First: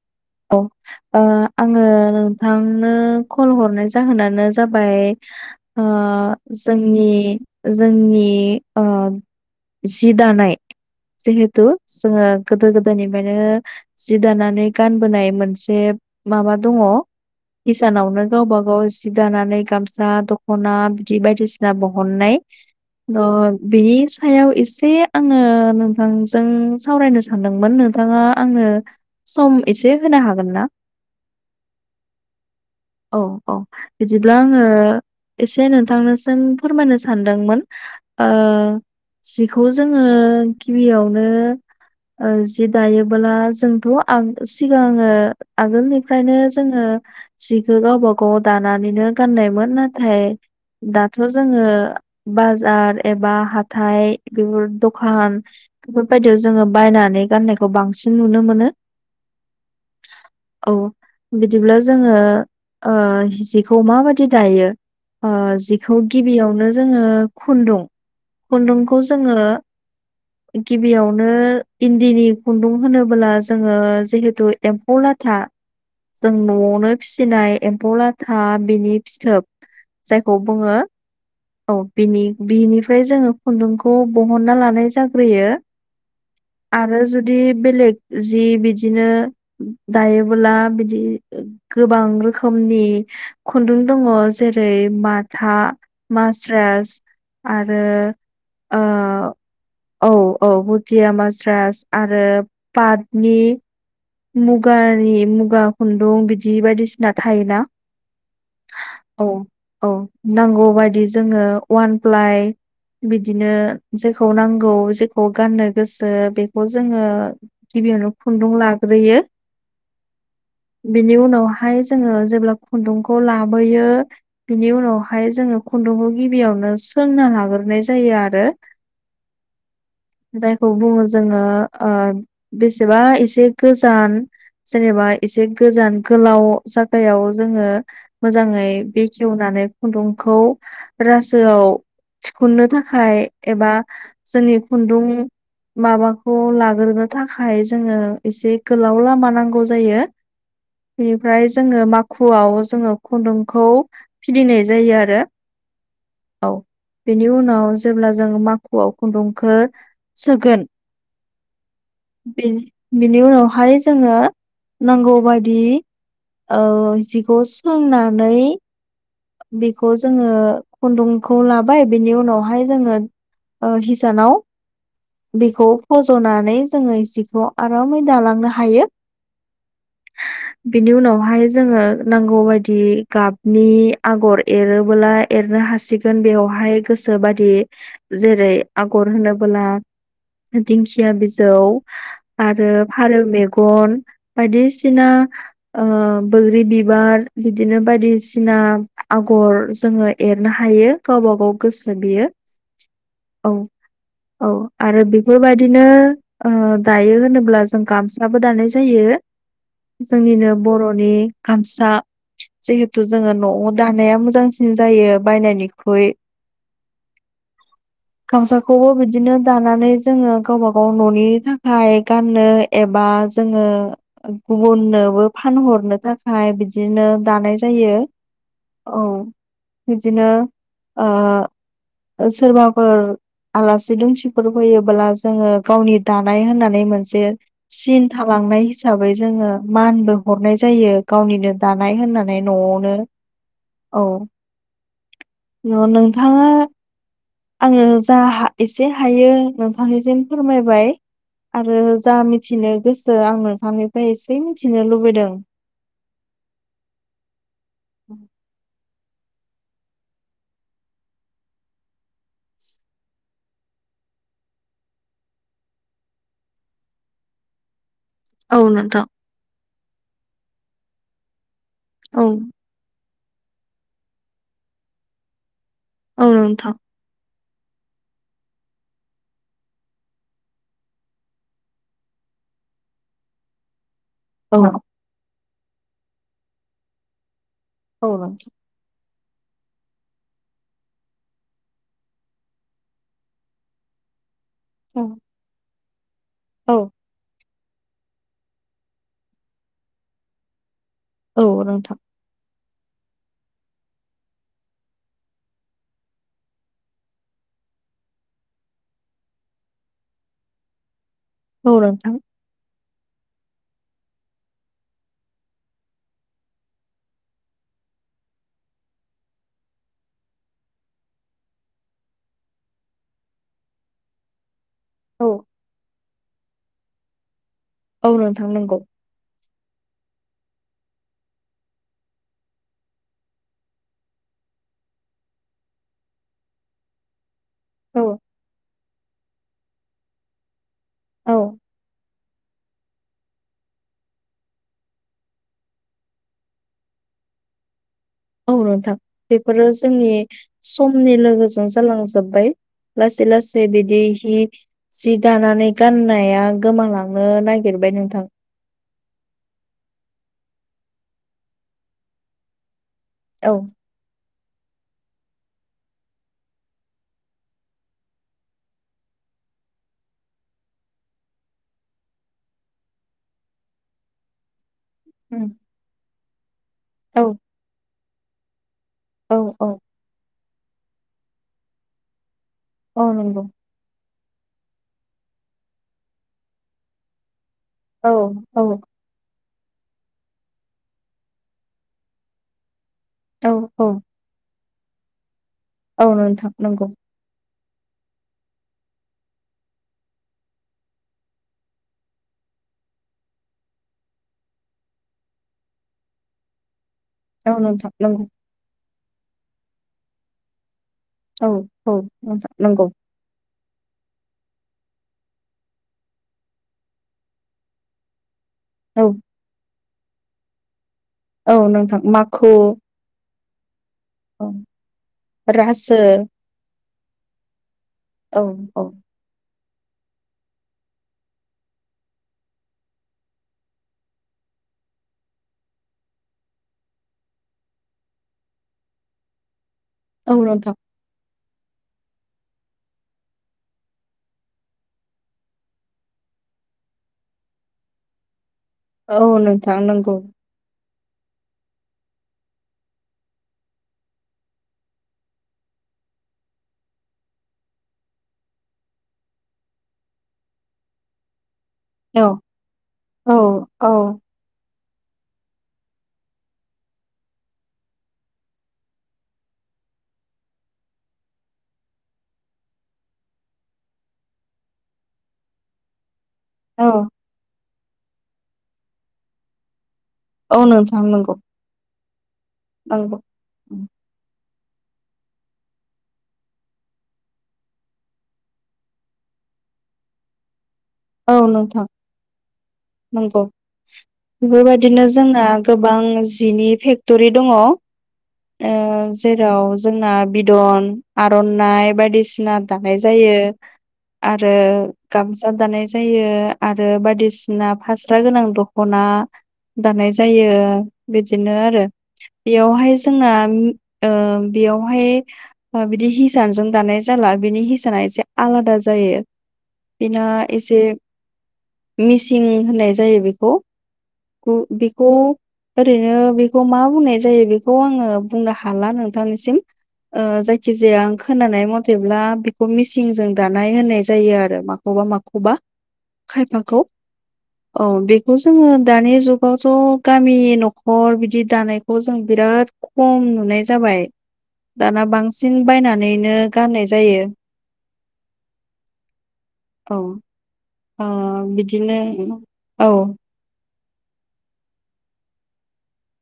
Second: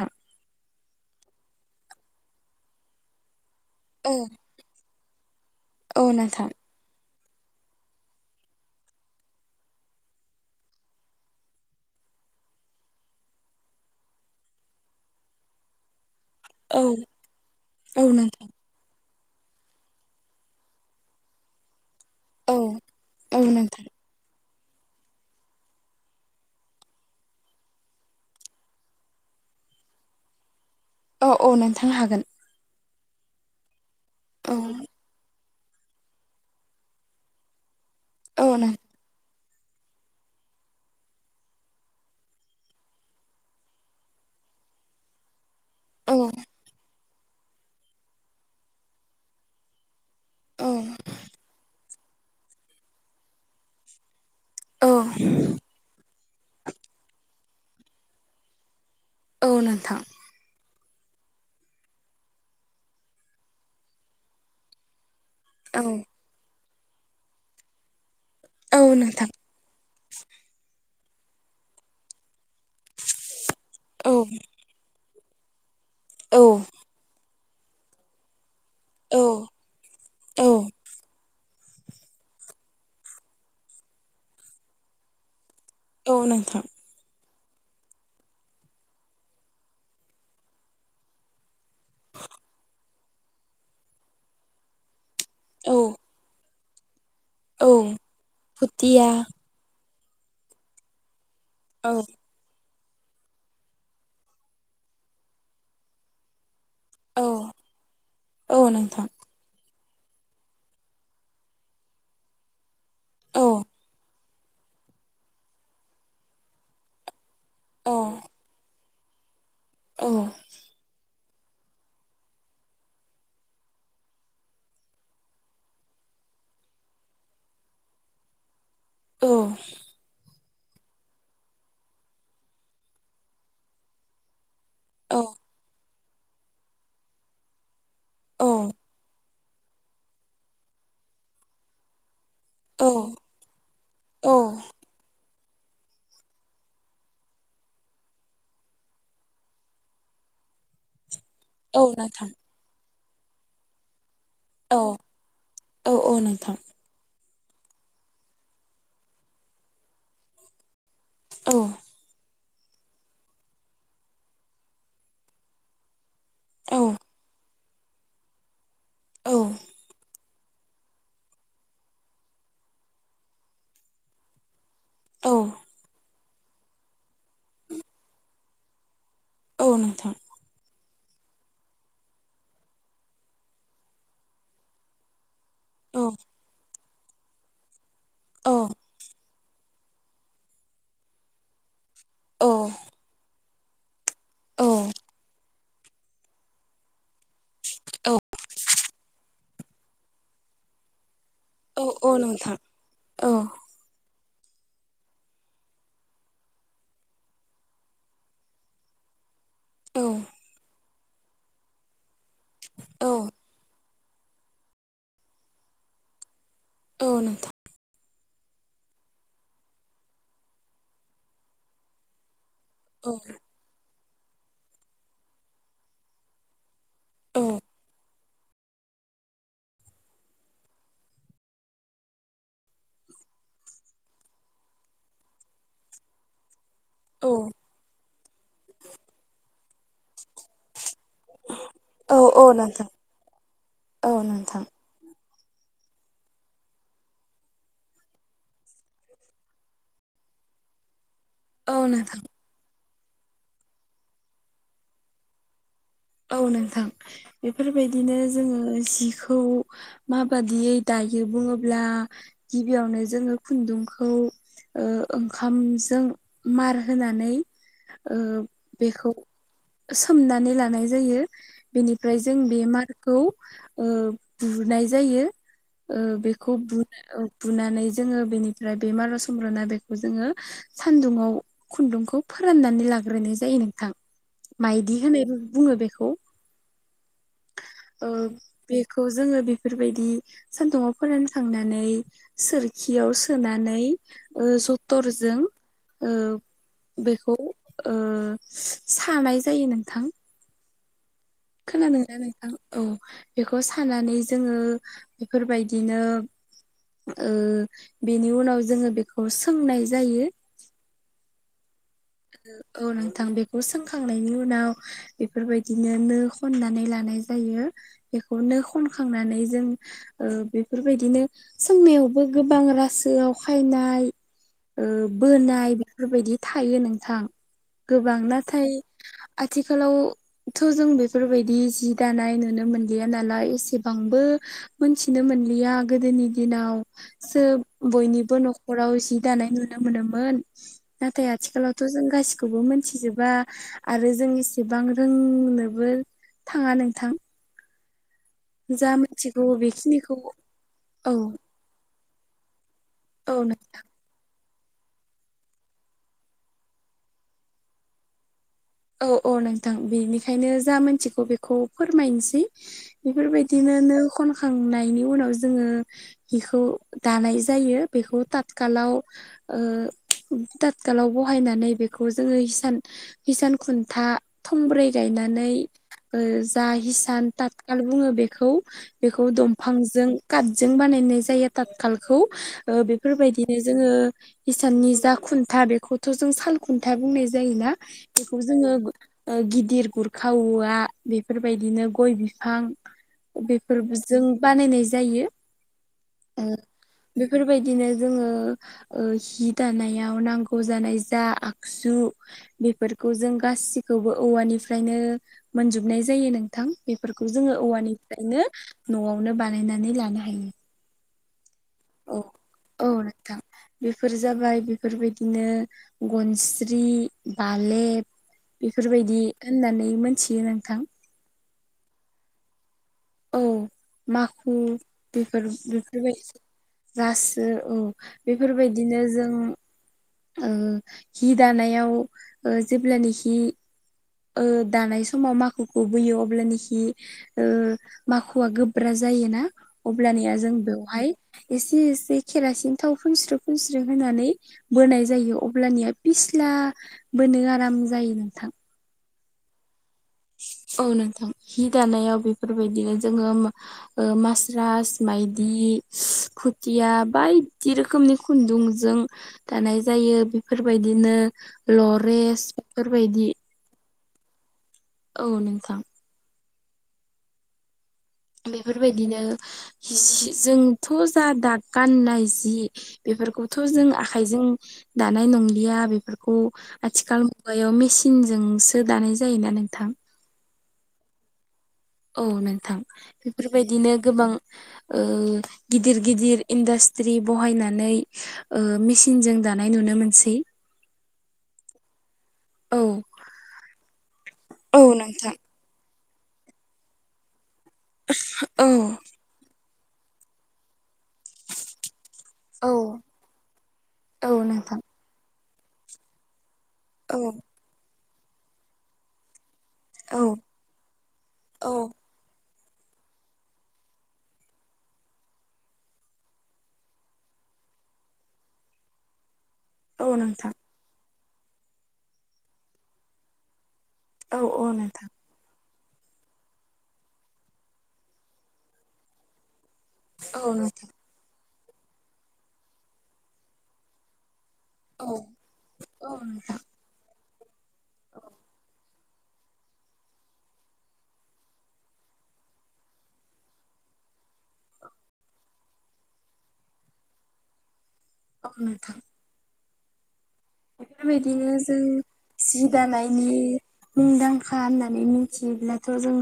औ औ ओ आङो नोंथांनो कल हरनाय जाहोनानो जाबाय ओ औ नोंथां जोंनि जोंनि ओ जि दानाय जिहेथु जोङो गोदो गोदायनिफ्रायनो जि दानानै गानबोनाय मोनसे माबा दङ औ औ किसानावनो नोंथां गावबा गाव सि दानानै गामसा दख'ना बिदि बायदिसिना बहननाय औ ओ औ नोंथां बिस सायाव एसे आङो नोंथांजों सावरायनो सानदोंमोन नोंथाङा आंनो सम एसे होनो हागोन ना औ औ नोंथां हागोन औ औ बिदिब्ला औ आङो एसे नोंथांनोसिम फोरमायनो सानदोंमोन ओ औ नों जिखौ जोङो गिबियावनो ओ जि दायोबोला जोंथ' आं सिगाङो औ आगोलनिफ्रायनो जोङो सिखौ गावबा गाव दानानैनो गाननायमोन नाथाय औ दाथ' जोङो बाजार एबा हाथाइ बेफोर औ दखान बेफोरबायदियाव जोङो बायनानै गाननायखौ बांसिन नुनो मोनो औ नोंथां औ बिदिब्ला जोङो ओ जिखौ माबायदि दायो ओ औ जिखौ गिबियावनो जोङो खुन्दुं औ खुन्दुंखौ नोंथां जोङो गिबियावनो इन्दिनि खुन्दुं होनोब्ला जोङो औ जिहेथु एम्फौ लाथा जों औ न'आवनो फिसिनाय एम्फौ लाथा बिनि औ फिथोब जायखौ औ बुङो औ बिनि बिनिफ्राय जोङो खुन्दुंखौ बहनना लानाय जाग्रोयो औ नोंथां आरो जुदि बेलेग जि बिदिनो दायोबोला बिदि गोबां रोखोमनि खुन्दुं दङ जेरै माथा औ मास्रास औ आरो ओ फुथिया औ औ भुदिया माज्रास औ आरो पार्टनि मुगानि मुगा खुन्दुं बिदि बायदिसि ना औ थायोना औ नोंथां औ औ नांगौ बायदि जोङो वान प्लाइ औ बिदिनो जेखौ नांगौ जेखौ गाननो गोसो बेखौ जोङो औ गिबियावनो खुन्दुं लाग्रोयो औ बिनि उनावहाय जोङो जेब्ला खुन्दुंखौ लाबोयो बिनि उनावहाय जोङो खुन्दुंखौ गिबियावनो सोंना लाग्रोनाय जायो आरो औ जायखौ बुङो जोङो बेसेबा एसे गोजान जेनेबा औ एसे गोजान गोलाव जागायाव जोङो मोजाङै बे जवनानै खुन्दुंखौ रासोआव थिखननो औ थाखाय एबा औ जोंनि खुन्दुं माबाखौ लाग्रोनो थाखाय जोङो एसे गोलाव लामा नांगौ जायो बेनिफ्राय जोङो औ नोंथां माखुआव जोङो खुन्दुंखौ फिदिनाय औ जायो आरो औ औ नोंथां बेनि उनाव जेब्ला जों माखुआव खुन्दुंखौ सोगोन औ बिनि उनावहाय जोङो नांगौबादि औ जिखौ सोंनानै औ बेखौ जोङो खुन्दुंखौ लाबाय बिनि उनावहाय जोङो हिसानाव औ बेखौ फज'नानै जोङो जिखौ आरामै दालांनो हायो औ नोंथां बिनि उनावहाय जोङो नांगौबादि गाबनि आगर एरबोलाय एरनो औ हासिगोन बेयावहाय गोसो बादि जेरै औ आगर होनोब्ला दिंखिया बिजौ औ आरो फारौ मेगन औ बायदिसिना बैग्रि बिबार बिदिनो औ बायदिसिना आगर जोङो एरनो हायो गावबा गाव औ गोसो औ बेयो नोंथां औ औ आरो बेफोरबायदिनो दायो होनोब्ला जों गामसाबो दानाय जायो औ जोंनिनो बर' मानि गामसा जेहेतु औ जोङो न'आव दानाया मोजांसिन जायो बायनायनिख्रुइ औ नोंथां गामसाखौबो बिदिनो दानानै जोङो गावबा गाव न'नि थाखाय गाननो एबा औ जोङो गुबुननोबो फानहरनो थाखाय बिदिनो औ दानाय जायो औ बिदिनो ओ सोरबाफोर आलासि दुमसिफोर होयोबोला जोङो गावनि दानाय होननानै मोन मोनसे औ सिन थालांनाय हिसाबै जोङो मानबो हरनाय जायो गावनिनो दानाय औ होननानै औ नोंथां न'आवनो औ नोंथाङा आङो जा एसे हायो नोंथांनिसिम फोरमायबाय औ आरो जा नोंथां मिथिनो गोसो आं नोंथांनिफ्राय एसे मिथिनो लुबैदों औ नोंथां बेफोरबायदिनो जोङो जिखौ खौ माबादियै दायो बुङोब्ला गिबियावनो जोङो खुन्दुंखौ ओंखामजों मार होनानै औ नोंथां बेखौ सोमनानै लानाय जायो बेनिफ्राय औ जों बे मार खौ बुनाय जायो औ बेखौ नोंथां। बु बुनानै जोङो बेनिफ्राय बे मार आव सोमब्र'ना बेखौ जोङो सान्दुङाव खुन्दुंखौ फोराननानै लाग्रोनाय जायो नोंथां औ मायदि होननाय बुङो बेखौ ओ नोंथां बेखौ जोङो बेफोरबायदि सान्दुं आव फोरान खांनानै सोरखियाव सोनानै जथरजों ओ औ बेखौ ओ सानाय जायो नोंथां औ नोंथां खोनादोंना नोंथां औ बेखौ सानानै जोङो बेफोरबायदिनो बेनि उनाव जोङो बेखौ सोंनाय जायो औ नोंथां औ नोंथां बेखौ सोंखांनायनि उनाव बेफोरबायदिनो नो खननानै लानाय जायो बेखौनो खनखांनानै जों बेफोरबायदिनो सोंनायावबो गोबां रासो आव खायनाय ओ औ बोनाय बेफोरबायदि थायो नोंथां गोबां औ नोंथां नाथाय नंगौ आथिखालाव थ' जों बेफोरबायदि जि दानाय नुनो मोनलिया नालाय एसेबांबो मोनथिनो मोनलिया गोदोनि दिनाव सोब औ बयनिबो न'खराव जि दानाय नुनो मोनोमोन नाथाय औ आथिखालाव जों गासिखौबो मोनथिजोबा आरो जों इसेबां रोंनोबो थाङा नोंथां। औ जा नोंथां मिथिगौ बेफोरो जोंनि बेखिनिखौ औ समनि लोगोजों जालांजोबबाय लासै औ लासै बिदिहि जि दानानै गाननाया गोमालांनो नागिरबाय नोंथां। औ औ नोंथां बेनिखायनो जा मोनथिगौ बेखौ फोरमायसै। औ बेफोरबायदिनो नो खनखांनायनि उनाव जोङो हिखौ दानाय जायो बेखौ थातखालाव ओ तातखालाव बहायनानै बेखौ जोङो हिसान हिसान खुन्था थंब्रै गायनानै ओ जा हिसान औ था [unintelligible] बुङो बेखौ बेखौ औ औ दंफांजों काटजों बानायनाय जायो ताथखालखौ ओ औ नंगौ बेफोरबायदिनो जोङो हिसाननि जा खुन्था बेखौथ' जों साल खुन्था बुंनाय जायोना। औ बेखौ औ जोङो ओ गिदिर गुरखा [unintelligible] बेफोरबायदिनो गय बिफां। औ औ बेफोरजों बानायनाय जायो। औ नोंथां नोंगौ। बेफोरबायदिनो जोङो ओ हि दानायाव नांगौ जानाय जा आगजु बेफोर खौ जों गासिखौबो औवानिफ्रायनो मोनजोबनाय जायो नोंथां। बेफोरखौ औ जोङो नोंथां नंगौ औवानिफ्रायनो न'आवनो बानायनानै लानो हायो। औ औ न नंगौ। थां बेफोर जाबाय बेफोरबायदिनो गनस्रि बालेब। औ बेफोरबायदि होननानै मोनथियो नोंथां। औ नोंथां माखु। औ औ माखु बेफोर रासो बेफोरबायदि गासो औ औ औ बेफोरबायदिनो जों ओ हि दानायाव ओ जेब्लानो हि ओ दानाय समाव माखुखौ बोयो अब्लानोखि ओ माखुवा गोब्रा जायोना अब्लानिया औ जों नोंथां बेवहाय एसे एसे खेरसिन थाव फुनस्रो फुनस्रो होनानै बोनाय जायो अब्लानिया फिस्ला बोनो आराम जायो नोंथां। औ नोंथां नोंगौ। औ नोंथां हि दानायाव बेफोरबायदिनो जोङो ओ मासरास मायदि खुथिया बायदि रोखोमनि खुन्दुंजों दानाय जायो बेफोरबायदिनो औ लरेस बेफोरबायदि। औ औ। औ नोंथां। बेफोरबायदिनो [unintelligible] जोंथ' जा दा गाननाय जि बेफोरखौथ' जों आखाइजों दानाय नंलिया बेफोरखौ। औ आथिखाल मुगायाव मेसिनजोंसो दानाय जायोना नोंथां। औ नोंथां नंगौ। औ नोंथां नंगौ बेफोरबायदिनो गोबां। ओ गिदिर गिदिर इन्डास्ट्रि बहायनानै ओ-मेसिनजों दानाय नुनो मोनसै। औ नोंथां औ नंगौ औ बेफोरबायदिनो नोंथां जोंना। गोबां जिनि फेक्टरि दङ। ओ- औ जेराव जोंना बिदन आर'नाइ बायदिसिना औ दानाय जायो औ आरो नोंथां गामसा दानाय जायो। जायो आरो औ बायदिसिना फास्रा गोनां दखना। दानाय औ जायो बिदिनो औ आरो। बेयावहाय जोंना ओ-बेयावहाय बिदि हिसानजों दानाय जाला बिनि हिसाना एसे आलादा जायो। औ बिना नोंथां एसे मिसिं होननाय जायो बेखौ। औ औ [unintelligible] बिखौ नोंथां ओरैनो बेखौ मा बुंनाय जायो बेखौ आङो बुंनो हाला नोंथांनिसिम। औ नोंथां जायखिजाया आं खोनानाय मथेब्ला बेखौ मिसिंजों दानाय होननाय जायो आरो मा मखौबा औ माखौबा औ नोंथां खायफाखौ औ बेखौ जोङो। दानि जुगावथ' गामि न'खर बिदि दानायखौ जों बिराद खम नुनाय जाबाय दाना बांसिन बायनानैनो गाननाय जायो। अ नोंथां। औ ओ बेफोरबायदिनो जों बिदिनो सि औ दानायनि मुंदांखा होननानै मिथियोब्लाथ' जों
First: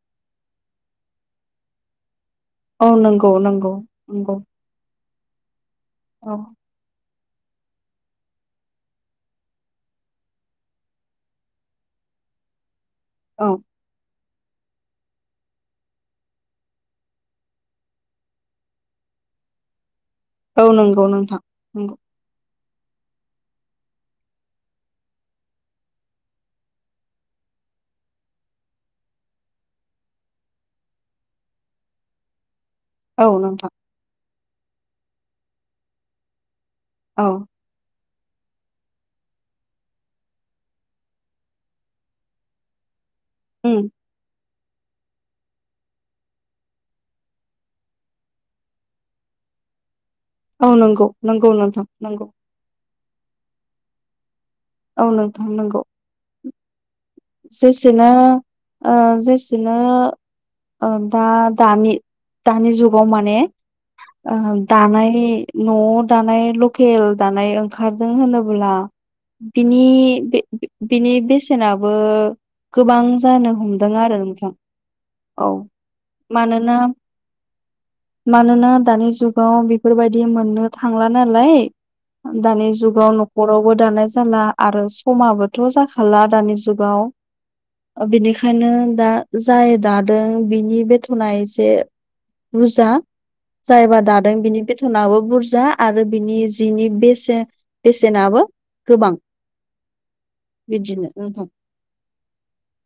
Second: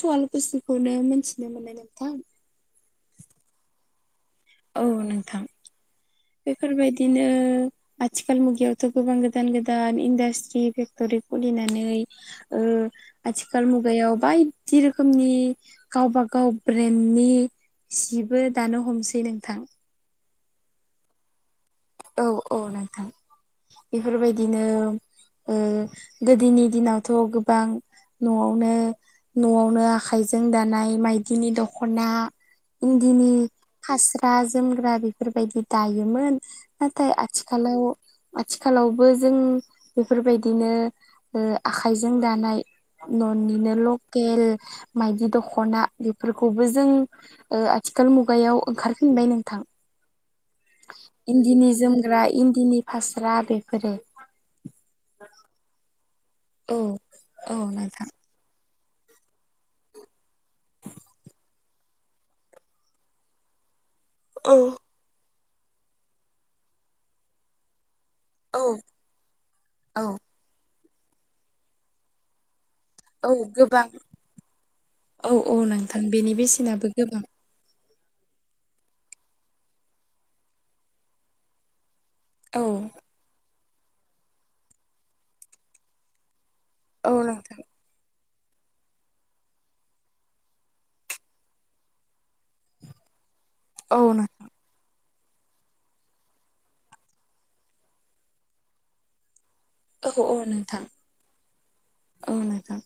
सुवल बुस्थुखौनो मोनथिनो मोननो नोंथां। औ नंगौ नंगौ नंगौ। औ नोंथां। औ बेफोरबायदिनो आथिखाल मुगायावथ' गोबां गोदान गोदान इन्डास्ट्रि फेक्ट'रि खुलिनानै। औ ओ-आथिखाल मु गायाव बायदि रोखोमनि गावब गाव ब्रेन्डनि। जिबो दानो हमसै नोंथां। औ नंगौ नोंथां नंगौ। औ औ नोंथां बेफोरबायदिनो ओ-गोदोनि दिनावथ' गोबां न'आवनो न'आवनो आखाइजों दानाय माइदिनि दख'ना। इन्दिनि औ नोंथां हास्रा जोमग्रा बेफोरबायदि दायोमोन। नाथाय औ आथिखालाव। आथिखालावबो जों बेफोरबायदिनो ओ- आखाइजों दानाय। न'निनो उम लकेल मायदि दख'ना बेफोरखौबो जों ओ-आथिखाल मुगायाव ओंखारफिनबाय नोंथां। औ नंगौ। नंगौ दिनि नोंथां जोमग्रा नंगौ इन्दिनि फास्रा बेफोरो। औ नोथां नांगौ। औ औ नोंथां जेसेनो ओ-जेसेनो ओ-दा दानि दानि जुगाव माने औ ओ- दानाय न' दानाय लकेल दानाय ओंखारजों होनोब् औ ब्ला औ बिनि बिनि बेसेनाबो गोबां औ जानो गोबां हमदों आरो नोंथां। औ औ नोंथां बेनि मानोना बेसेनाबो गोबां। मानोना दानि जुगाव बेफोरबायदि मोननो थांला नालाय। औ दानि जुगाव न'खरावबो दानाय जाला आरो समाबोथ' जाखाला दानि जुग गाव औ नोंथां बिनिखायनो दा जाय दादों बिनि बेथ'ना एसे बुजा जायबा औ दादों बिनि जोथोनाबो बुरजा आरो बिनि जिनि बेसेन बेसेनाबो गोबां। औ औ नोंथां बिदिनो नोंथां औ नोंथां।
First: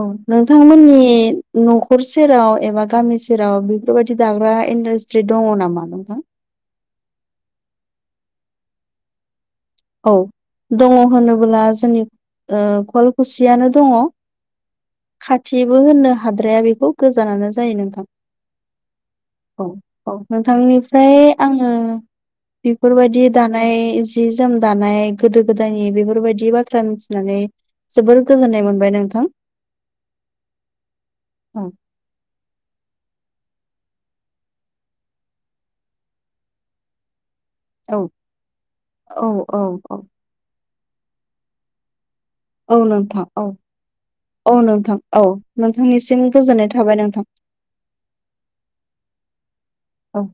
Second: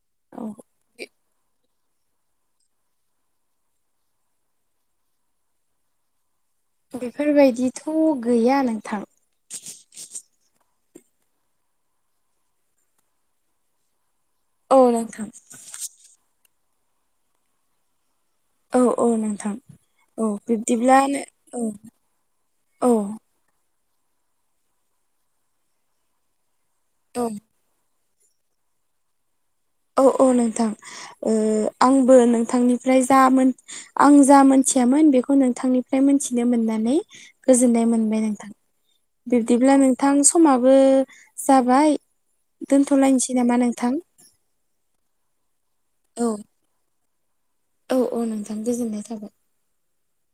औ नोंथांमोननि न'खर सेराव एबा गामि सेराव बेफोरबायदि दाग्रा इन्डासट्रि दंङो नामा नोंथां। बेफोरबायदिथ' गैया नोंथां। औ दंङो होनोब्ला जोंनि कुवालकुसियानो दंङो। औ नोंथां खाथिबो होननो हाद्राया बेखौ गोजानानो जायो नोंथां औ औ नोंथां औ औ बिब्दिब्ला नोंथांनिफ्राय औ औ आंङो बेफोरबायदि दानाय जि जोम दानाय गोदो गोदायनि बेफोरबायदि बाथ्रा औ मिथिनानै जोबोर गोजोननाय मोनबाय नोंथां। औ औ नोंथां औ आंबो नोंथांनि ओमफ्राय जा आं जा मोनथियामोन बेखौ नोंथांनिफ्राय मोनथिनो मोननानै गोजोननाय औ मोनबाय नोंथां औ बिब्दिब्ला औ नोंथां समाबो जाबाय औ नोंथां दोनथ'लायनोसै औ नामा नोंथां। औ नोंथां औ औ नोंथांनिसिम गोजोननाय थाबाय नोंथां औ औ नोंथां गोजोननाय थाबाय औ।